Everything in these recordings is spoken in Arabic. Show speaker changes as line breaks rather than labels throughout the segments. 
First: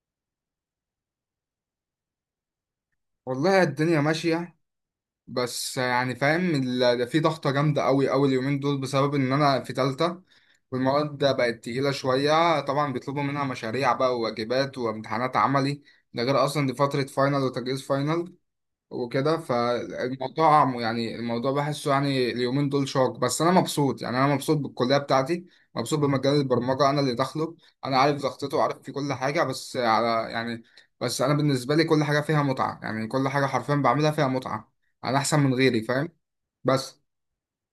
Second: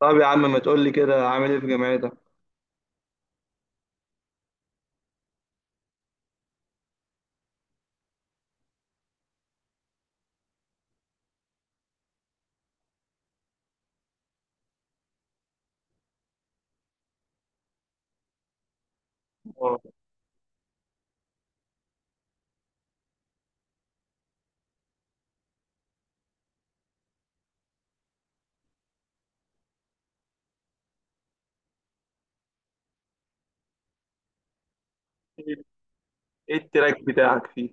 طب يا عم ما تقول لي كده عامل ايه في جامعتك؟
والله الدنيا ماشية. بس يعني فاهم، ده في ضغطة جامدة أوي أوي اليومين دول بسبب إن أنا في تالتة. والمواد بقت تقيلة شوية، طبعا بيطلبوا منها مشاريع بقى وواجبات وامتحانات عملي. ده غير أصلا دي فترة فاينل وتجهيز فاينل. وكده
اه.
يعني الموضوع بحسه يعني اليومين دول شاق. بس انا مبسوط، يعني انا مبسوط بالكليه بتاعتي. مبسوط بمجال البرمجه انا اللي داخله. انا عارف ضغطته وعارف في كل حاجه. بس على يعني بس انا بالنسبه لي كل حاجه فيها متعه، يعني كل حاجه حرفيا بعملها فيها متعه. انا احسن من غيري فاهم.
ايه
بس
التراك بتاعك فيه؟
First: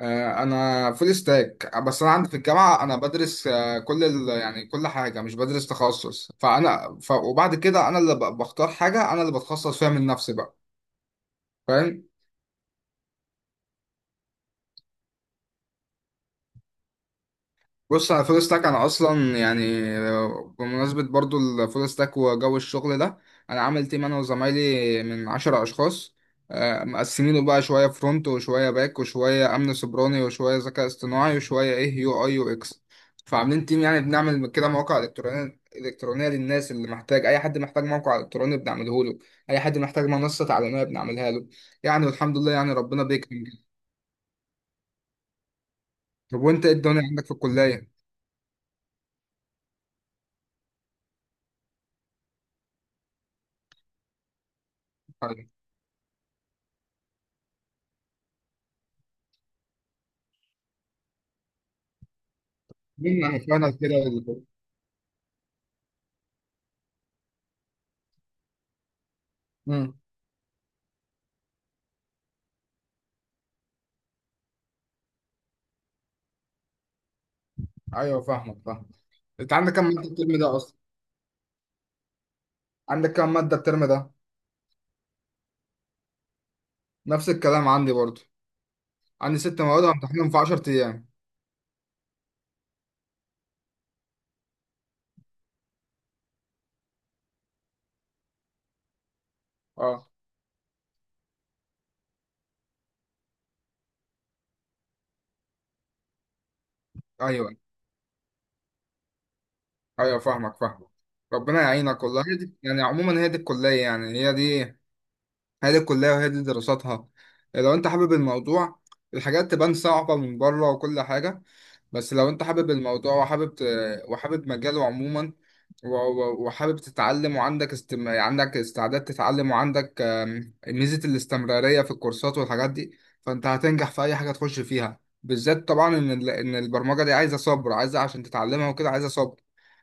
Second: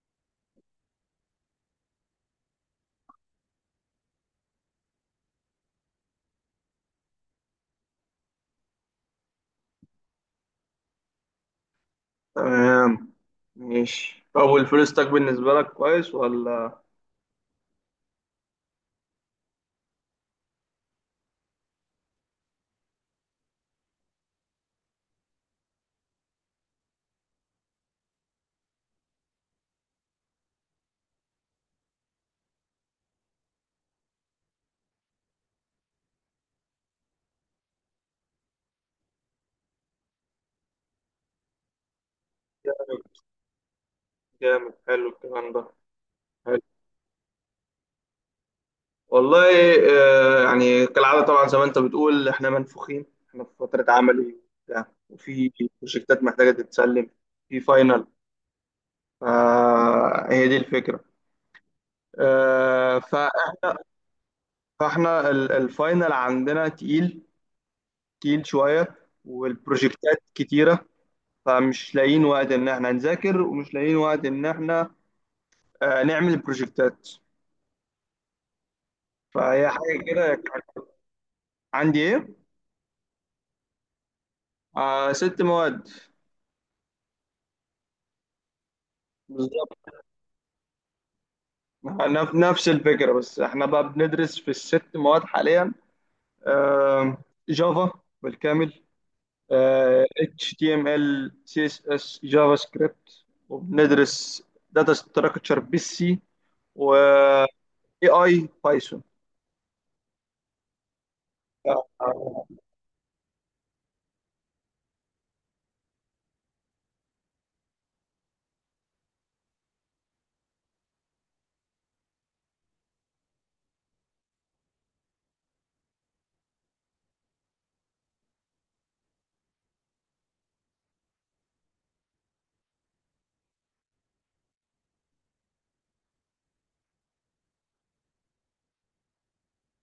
انا فول ستاك. بس انا عندي في الجامعه انا بدرس، كل يعني كل حاجه مش بدرس تخصص. وبعد كده انا اللي بختار حاجه، انا اللي بتخصص فيها من نفسي بقى. فاهم.
تمام، ماشي. طب والفلوس تاك بالنسبة لك كويس ولا؟
بص، على فول ستاك انا اصلا يعني بمناسبه برضو الفول ستاك وجو الشغل ده، انا عامل تيم انا وزمايلي من 10 اشخاص. مقسمينه بقى شويه فرونت وشويه باك وشويه امن سيبراني وشويه ذكاء اصطناعي وشويه ايه يو اي يو اكس. فعاملين تيم، يعني بنعمل كده مواقع الكترونيه الكترونيه للناس اللي محتاج. اي حد محتاج موقع الكتروني بنعمله له، اي حد محتاج منصه تعليميه بنعملها له. يعني والحمد لله يعني
جامد،
ربنا بيكرم.
جامد، حلو الكلام ده.
طب
حلو،
وانت ايه الدنيا عندك في الكليه؟
والله. آه يعني كالعادة طبعا، زي ما انت بتقول احنا منفوخين، احنا في فترة عملي وبتاع
طيب.
وفي بروجكتات محتاجة تتسلم، في فاينل، فهي دي الفكرة. آه ف-
مين عرفنا كده.
الفاينل عندنا تقيل، تقيل شوية،
امم.
والبروجكتات كتيرة. فمش لاقيين وقت إن إحنا نذاكر ومش لاقيين وقت إن إحنا نعمل بروجكتات.
ايوه فاهمك فاهم. انت
فهي
عندك كام
حاجة
ماده
كده
الترم ده
كان.
اصلا؟
عندي إيه؟
عندك كام ماده الترم ده؟
آه، ست مواد.
نفس الكلام عندي برضو، عندي ست
بالظبط،
مواد همتحنهم في 10 ايام.
نفس الفكرة، بس إحنا بقى بندرس في الست مواد حاليا. آه، جافا بالكامل، آه
اه.
HTML CSS جافا سكريبت، وبندرس داتا ستراكشر بالسي و
ايوه
AI بايثون.
ايوه فاهمك فاهمك. ربنا يعينك والله. هي دي يعني عموما هي دي الكليه، يعني هي دي الكلية وهي دي دراساتها. لو انت حابب الموضوع، الحاجات تبان صعبة من بره وكل حاجة. بس لو انت حابب الموضوع وحابب مجاله عموما، وحابب تتعلم وعندك عندك استعداد تتعلم، وعندك ميزة الاستمرارية في الكورسات والحاجات دي، فانت هتنجح في اي حاجة تخش فيها. بالذات طبعا ان البرمجة دي عايزة صبر، عايزة عشان تتعلمها وكده عايزة صبر.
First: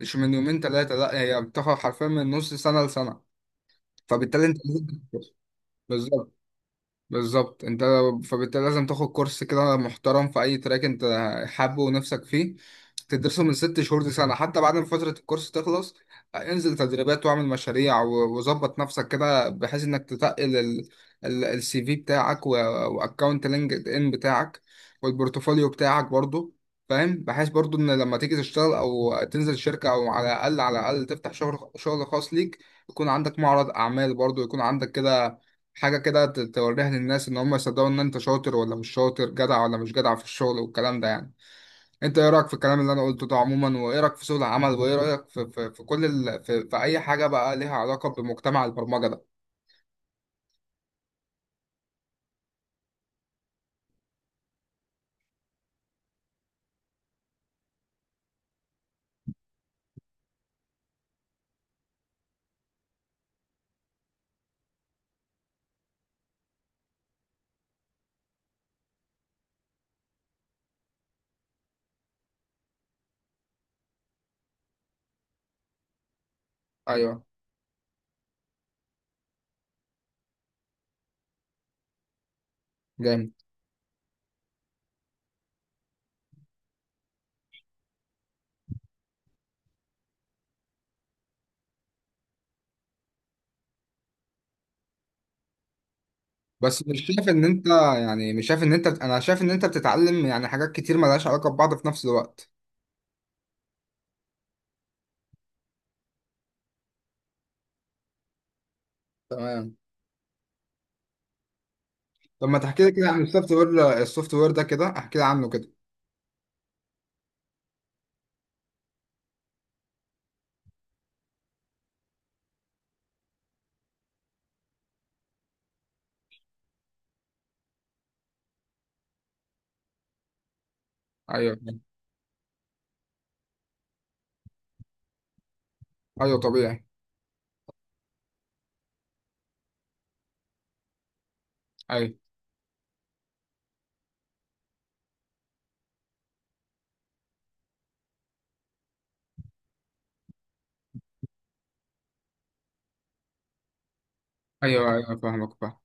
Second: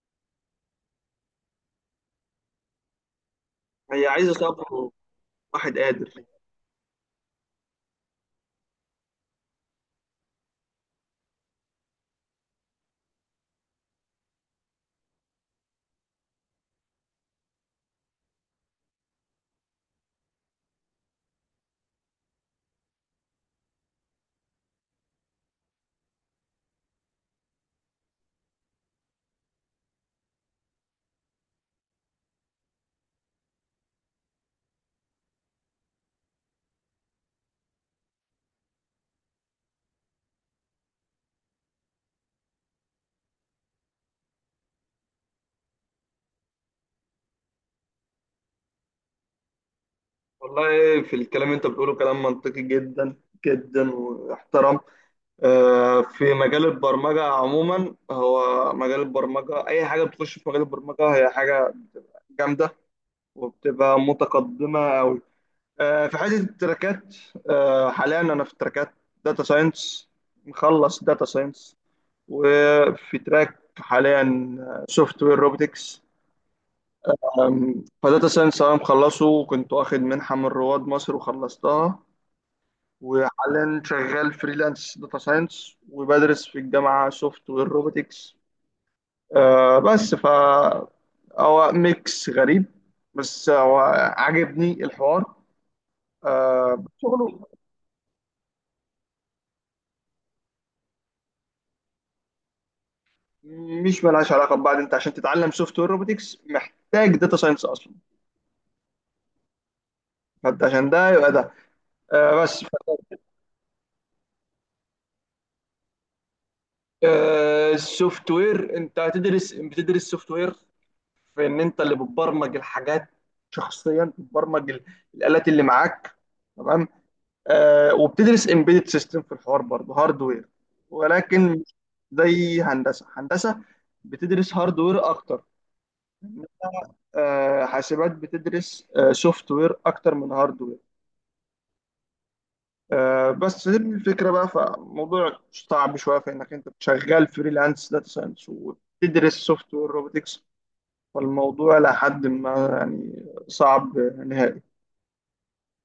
مش من يومين ثلاثة، لا، هي بتاخد حرفيا من نص سنة لسنة.
هي عايزة
فبالتالي انت
صبر،
لازم- تدرس.
وواحد قادر.
بالظبط بالظبط انت. فبالتالي لازم تاخد كورس كده محترم في اي تراك انت حابه ونفسك فيه، تدرسه من 6 شهور لسنة، حتى بعد ما فترة الكورس تخلص انزل تدريبات واعمل مشاريع وظبط نفسك كده بحيث انك تتقل السي في بتاعك، واكونت لينكد ان بتاعك، والبورتفوليو بتاعك برضو. فاهم. بحيث برضو ان لما تيجي تشتغل او تنزل شركة، او على الاقل على الاقل تفتح شغل شغل خاص ليك، يكون عندك معرض اعمال برضو، يكون عندك كده حاجة كده توريها للناس إن هم يصدقوا إن أنت شاطر ولا مش شاطر، جدع ولا مش جدع في الشغل والكلام ده يعني. أنت إيه رأيك في الكلام اللي أنا قلته ده عموما؟ وإيه رأيك في سوق العمل؟ وإيه رأيك في كل ال... في, في أي حاجة بقى ليها علاقة بمجتمع البرمجة ده؟
والله، في الكلام اللي انت بتقوله كلام منطقي جدا جدا واحترام. آه، في مجال البرمجة عموما، هو مجال البرمجة أي حاجة بتخش في مجال البرمجة هي حاجة بتبقى جامدة وبتبقى متقدمة أوي. آه، في حتة التراكات، آه، حاليا أنا في تراكات داتا ساينس، مخلص داتا ساينس، وفي تراك حاليا سوفت وير روبوتكس.
أيوه.
فداتا ساينس انا مخلصه، وكنت واخد منحه من رواد مصر وخلصتها،
جامد.
وحاليا شغال فريلانس داتا ساينس وبدرس في الجامعه سوفت وير روبوتكس. أه بس ف هو ميكس غريب، بس هو عاجبني الحوار، أه
بس مش شايف
شغله.
إن أنت، أنا شايف إن أنت بتتعلم يعني حاجات كتير ملهاش علاقة ببعض في نفس الوقت.
مش ملهاش علاقه ببعض، انت عشان تتعلم سوفت وير روبوتكس محتاج داتا ساينس اصلا.
تمام.
فانت عشان ده يبقى ده. أه
طب ما
بس.
تحكي لي كده عن السوفت وير ده، كده احكي لي عنه كده.
السوفت وير انت هتدرس، بتدرس سوفت وير، في ان انت اللي بتبرمج الحاجات شخصيا، بتبرمج الالات اللي معاك. تمام. آه، وبتدرس امبيدد سيستم في الحوار برضه، هاردوير، ولكن
أيوه.
مش زي هندسه هندسه بتدرس هاردوير اكتر.
أيوه طبيعي.
آه، حاسبات بتدرس سوفت وير اكتر من هاردوير.
أيوه.
آه، بس هي الفكرة بقى. فموضوع صعب شوية في إنك أنت شغال فريلانس داتا ساينس وتدرس سوفت وير روبوتكس، فالموضوع لحد ما يعني صعب نهائي.
أيوه. أيوه فاهمك فاهم.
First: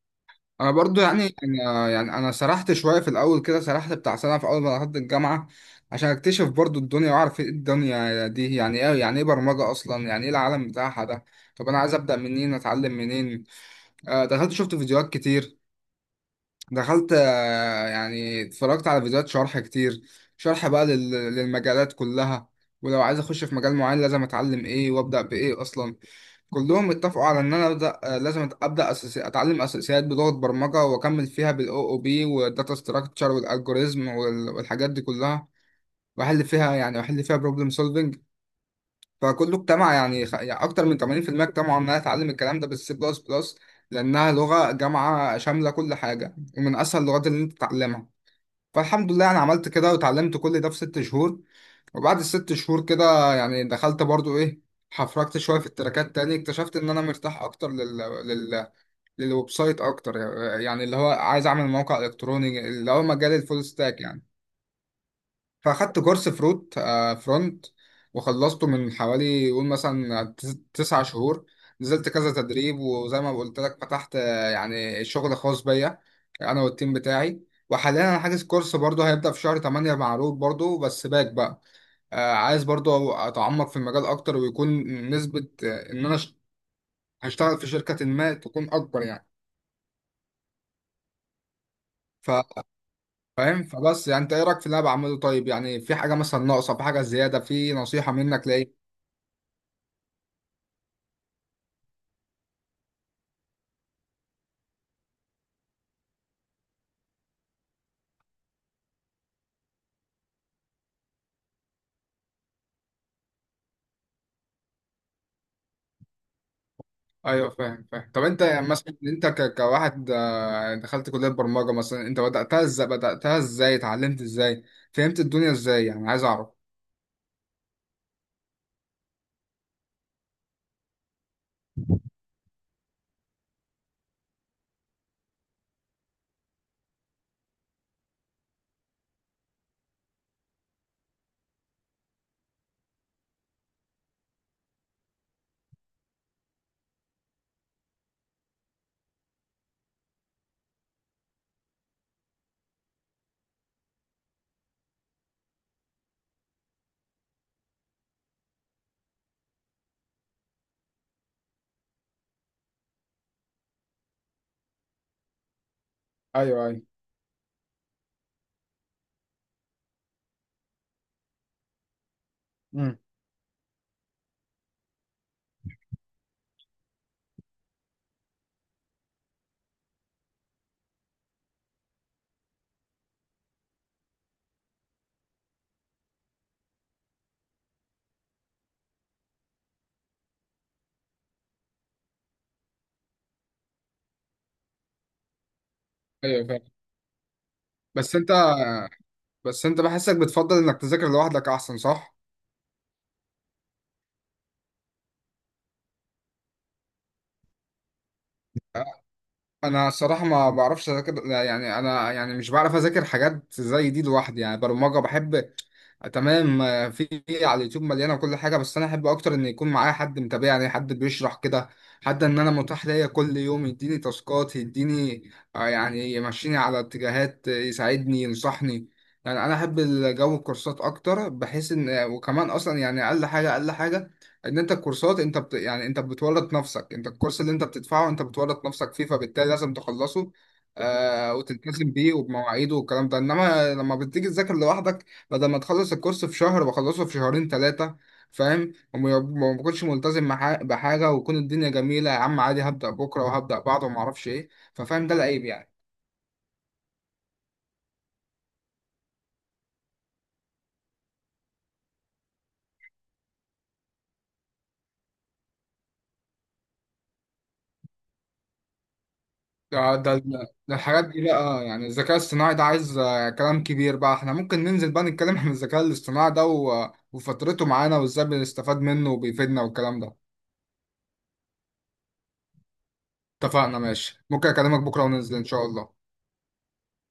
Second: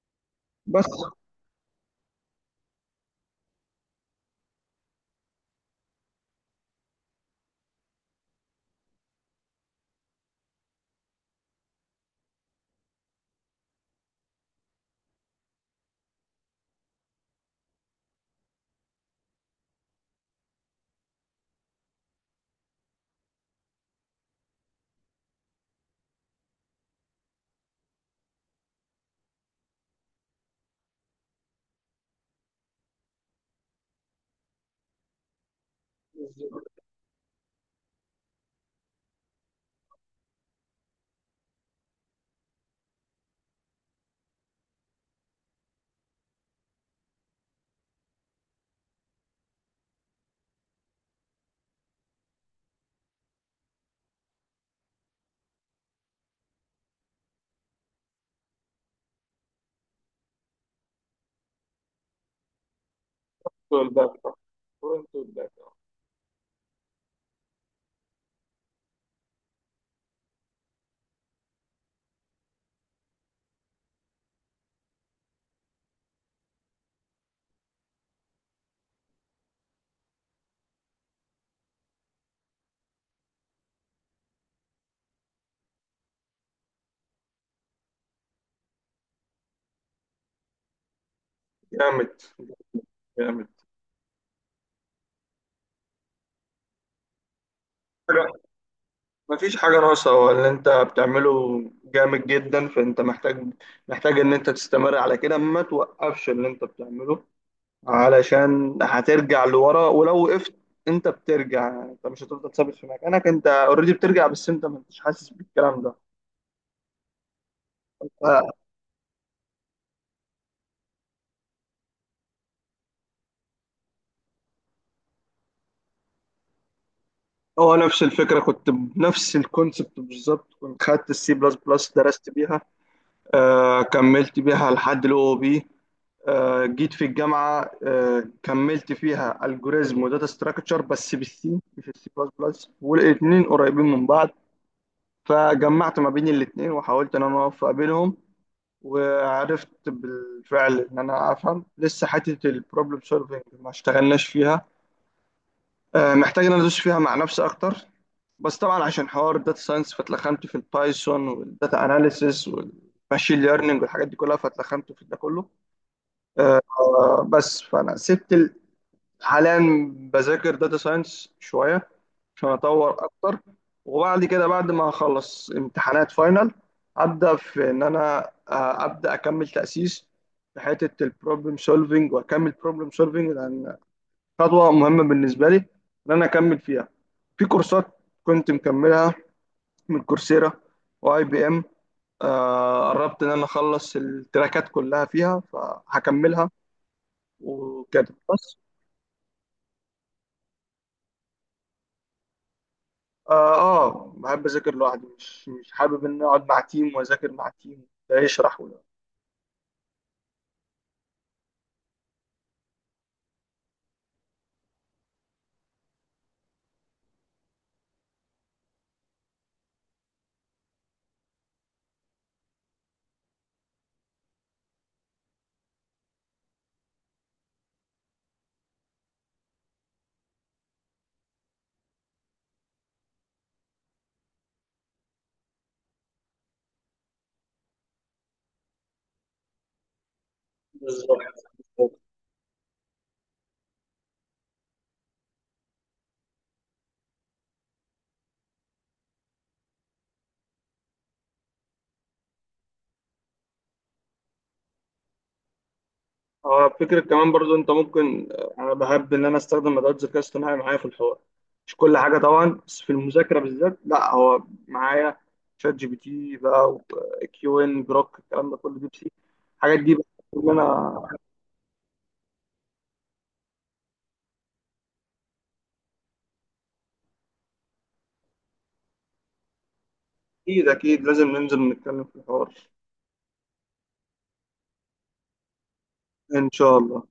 انا
بس،
برضو يعني انا يعني انا سرحت شويه في الاول كده، سرحت بتاع سنه في اول ما دخلت الجامعه، عشان اكتشف برضو الدنيا واعرف ايه الدنيا دي، يعني ايه، يعني ايه برمجه اصلا، يعني ايه العالم بتاعها ده. طب انا عايز ابدا منين، اتعلم منين؟ دخلت شفت فيديوهات كتير. دخلت يعني اتفرجت على فيديوهات شرح كتير، شرح بقى للمجالات كلها. ولو عايز اخش في مجال معين لازم اتعلم ايه وابدا بايه اصلا. كلهم اتفقوا على ان انا ابدا، لازم ابدا اتعلم اساسيات بلغه برمجه، واكمل فيها بالاو او بي والداتا ستراكشر والالجوريزم والحاجات دي كلها، واحل فيها يعني، واحل فيها بروبلم سولفنج. فكله اجتمع يعني، اكتر من 80% اجتمعوا ان انا اتعلم الكلام ده بالسي بلس بلس، لانها لغه جامعه شامله كل حاجه ومن اسهل اللغات اللي انت تتعلمها. فالحمد لله انا عملت كده وتعلمت كل ده في 6 شهور. وبعد الست شهور كده يعني دخلت برضو ايه، حفركت شويه في التراكات تاني، اكتشفت ان انا مرتاح اكتر لل... للويب سايت اكتر. يعني اللي هو عايز اعمل موقع الكتروني، اللي هو مجال الفول ستاك
والباك.
يعني.
فرونت والباك.
فاخدت كورس فروت آه فرونت، وخلصته من حوالي قول مثلا 9 شهور. نزلت كذا تدريب، وزي ما قلت لك فتحت يعني شغل خاص بيا انا والتيم بتاعي. وحاليا انا حاجز كورس برضه هيبدأ في شهر 8 مع روت برضه بس باك بقى. عايز برضو اتعمق في المجال اكتر، ويكون نسبة ان انا هشتغل في شركة ما تكون اكبر يعني.
جامد،
ف-
جامد.
فاهم. فبس يعني انت ايه رايك في اللي انا بعمله؟ طيب يعني في حاجة مثلا ناقصة، في حاجة زيادة، في نصيحة
حاجة-
منك لايه؟
مفيش حاجة ناقصة، هو اللي أنت بتعمله جامد جدا، فأنت محتاج، محتاج إن أنت تستمر على كده، ما توقفش اللي أنت بتعمله علشان هترجع لورا ولو وقفت. انت بترجع، انت مش هتفضل ثابت في مكانك، انت اوريدي بترجع بس انت ما انتش حاسس بالكلام ده.
ايوه فاهم فاهم. طب انت
ف-
يعني مثلا انت كواحد دخلت كلية برمجة مثلا، انت بدأتها ازاي، بدأتها ازاي اتعلمت ازاي فهمت الدنيا ازاي؟ يعني عايز اعرف.
هو نفس الفكره، كنت بنفس الكونسبت بالظبط. كنت خدت السي بلس بلس، درست بيها، آه كملت بيها لحد الاو بي، آه جيت في الجامعه، آه كملت فيها الجوريزم وداتا ستراكشر بس بالسي مش السي بلس بلس، والاثنين قريبين من بعض، فجمعت ما بين الاثنين وحاولت ان انا اوفق بينهم. وعرفت بالفعل ان انا افهم لسه حته البروبلم سولفنج ما اشتغلناش فيها. آه، محتاج ان انا ادوس فيها مع نفسي اكتر. بس طبعا عشان حوار الداتا ساينس فاتلخمت في البايثون والداتا اناليسيس والماشين ليرنينج والحاجات دي كلها، فاتلخمت في ده كله.
ايوه ايوه.
آه، بس فانا سبت ال- حاليا بذاكر داتا ساينس شويه عشان اطور
مم.
اكتر. وبعد كده، بعد ما اخلص امتحانات فاينل، ابدا في ان انا ابدا اكمل تاسيس في حته البروبلم سولفنج، واكمل بروبلم سولفنج لان خطوه مهمه بالنسبه لي ان انا اكمل فيها. في كورسات كنت مكملها من كورسيرا واي بي ام، آه، قربت ان انا اخلص التراكات كلها فيها،
ايوه
فهكملها.
فاهم.
وكده
بس انت
بس.
بس انت بحسك بتفضل انك تذاكر لوحدك احسن، صح؟
اه. آه، بحب اذاكر لوحدي، مش حابب ان أنا اقعد مع تيم واذاكر مع تيم ده يشرح وده.
انا الصراحه ما بعرفش اذاكر، يعني انا يعني مش بعرف اذاكر حاجات زي دي لوحدي. يعني برمجه بحب. تمام. في على اليوتيوب مليانه وكل حاجه، بس انا احب اكتر ان يكون معايا حد متابعني، حد بيشرح كده، حد ان انا متاح ليا كل يوم يديني تاسكات يديني، يعني يمشيني على اتجاهات، يساعدني ينصحني. يعني انا احب الجو الكورسات اكتر، بحيث ان وكمان اصلا يعني اقل حاجه اقل حاجه، ان انت الكورسات يعني انت بتورط نفسك، انت الكورس اللي انت بتدفعه انت بتورط نفسك فيه، فبالتالي لازم تخلصه
بالظبط.
وتلتزم
بالظبط.
بيه وبمواعيده والكلام ده. انما لما بتيجي تذاكر لوحدك، بدل ما تخلص الكورس في شهر بخلصه في شهرين ثلاثة. فاهم. وما بكونش ملتزم مع بحاجة، ويكون الدنيا جميلة يا عم عادي هبدأ بكرة وهبدأ بعده وما اعرفش ايه. ففاهم ده العيب يعني.
اه، فكرة كمان برضو انت ممكن، آه، انا بحب ان انا استخدم ادوات الذكاء الاصطناعي معايا في الحوار. مش كل حاجة طبعا، بس في المذاكرة بالذات لا، هو معايا شات جي بي تي بقى، وكيو ان، جروك، الكلام ده كله، ديب سي، الحاجات دي
ده
بقى
ده ده
اللي
ده الحاجات
انا.
دي بقى، يعني الذكاء الاصطناعي ده عايز كلام كبير بقى. احنا ممكن ننزل بقى نتكلم عن الذكاء الاصطناعي ده وفترته معانا وازاي بنستفاد منه وبيفيدنا والكلام ده.
اكيد اكيد، لازم ننزل نتكلم في الحوار.
اتفقنا ماشي. ممكن اكلمك بكرة وننزل ان شاء الله.
ان شاء الله.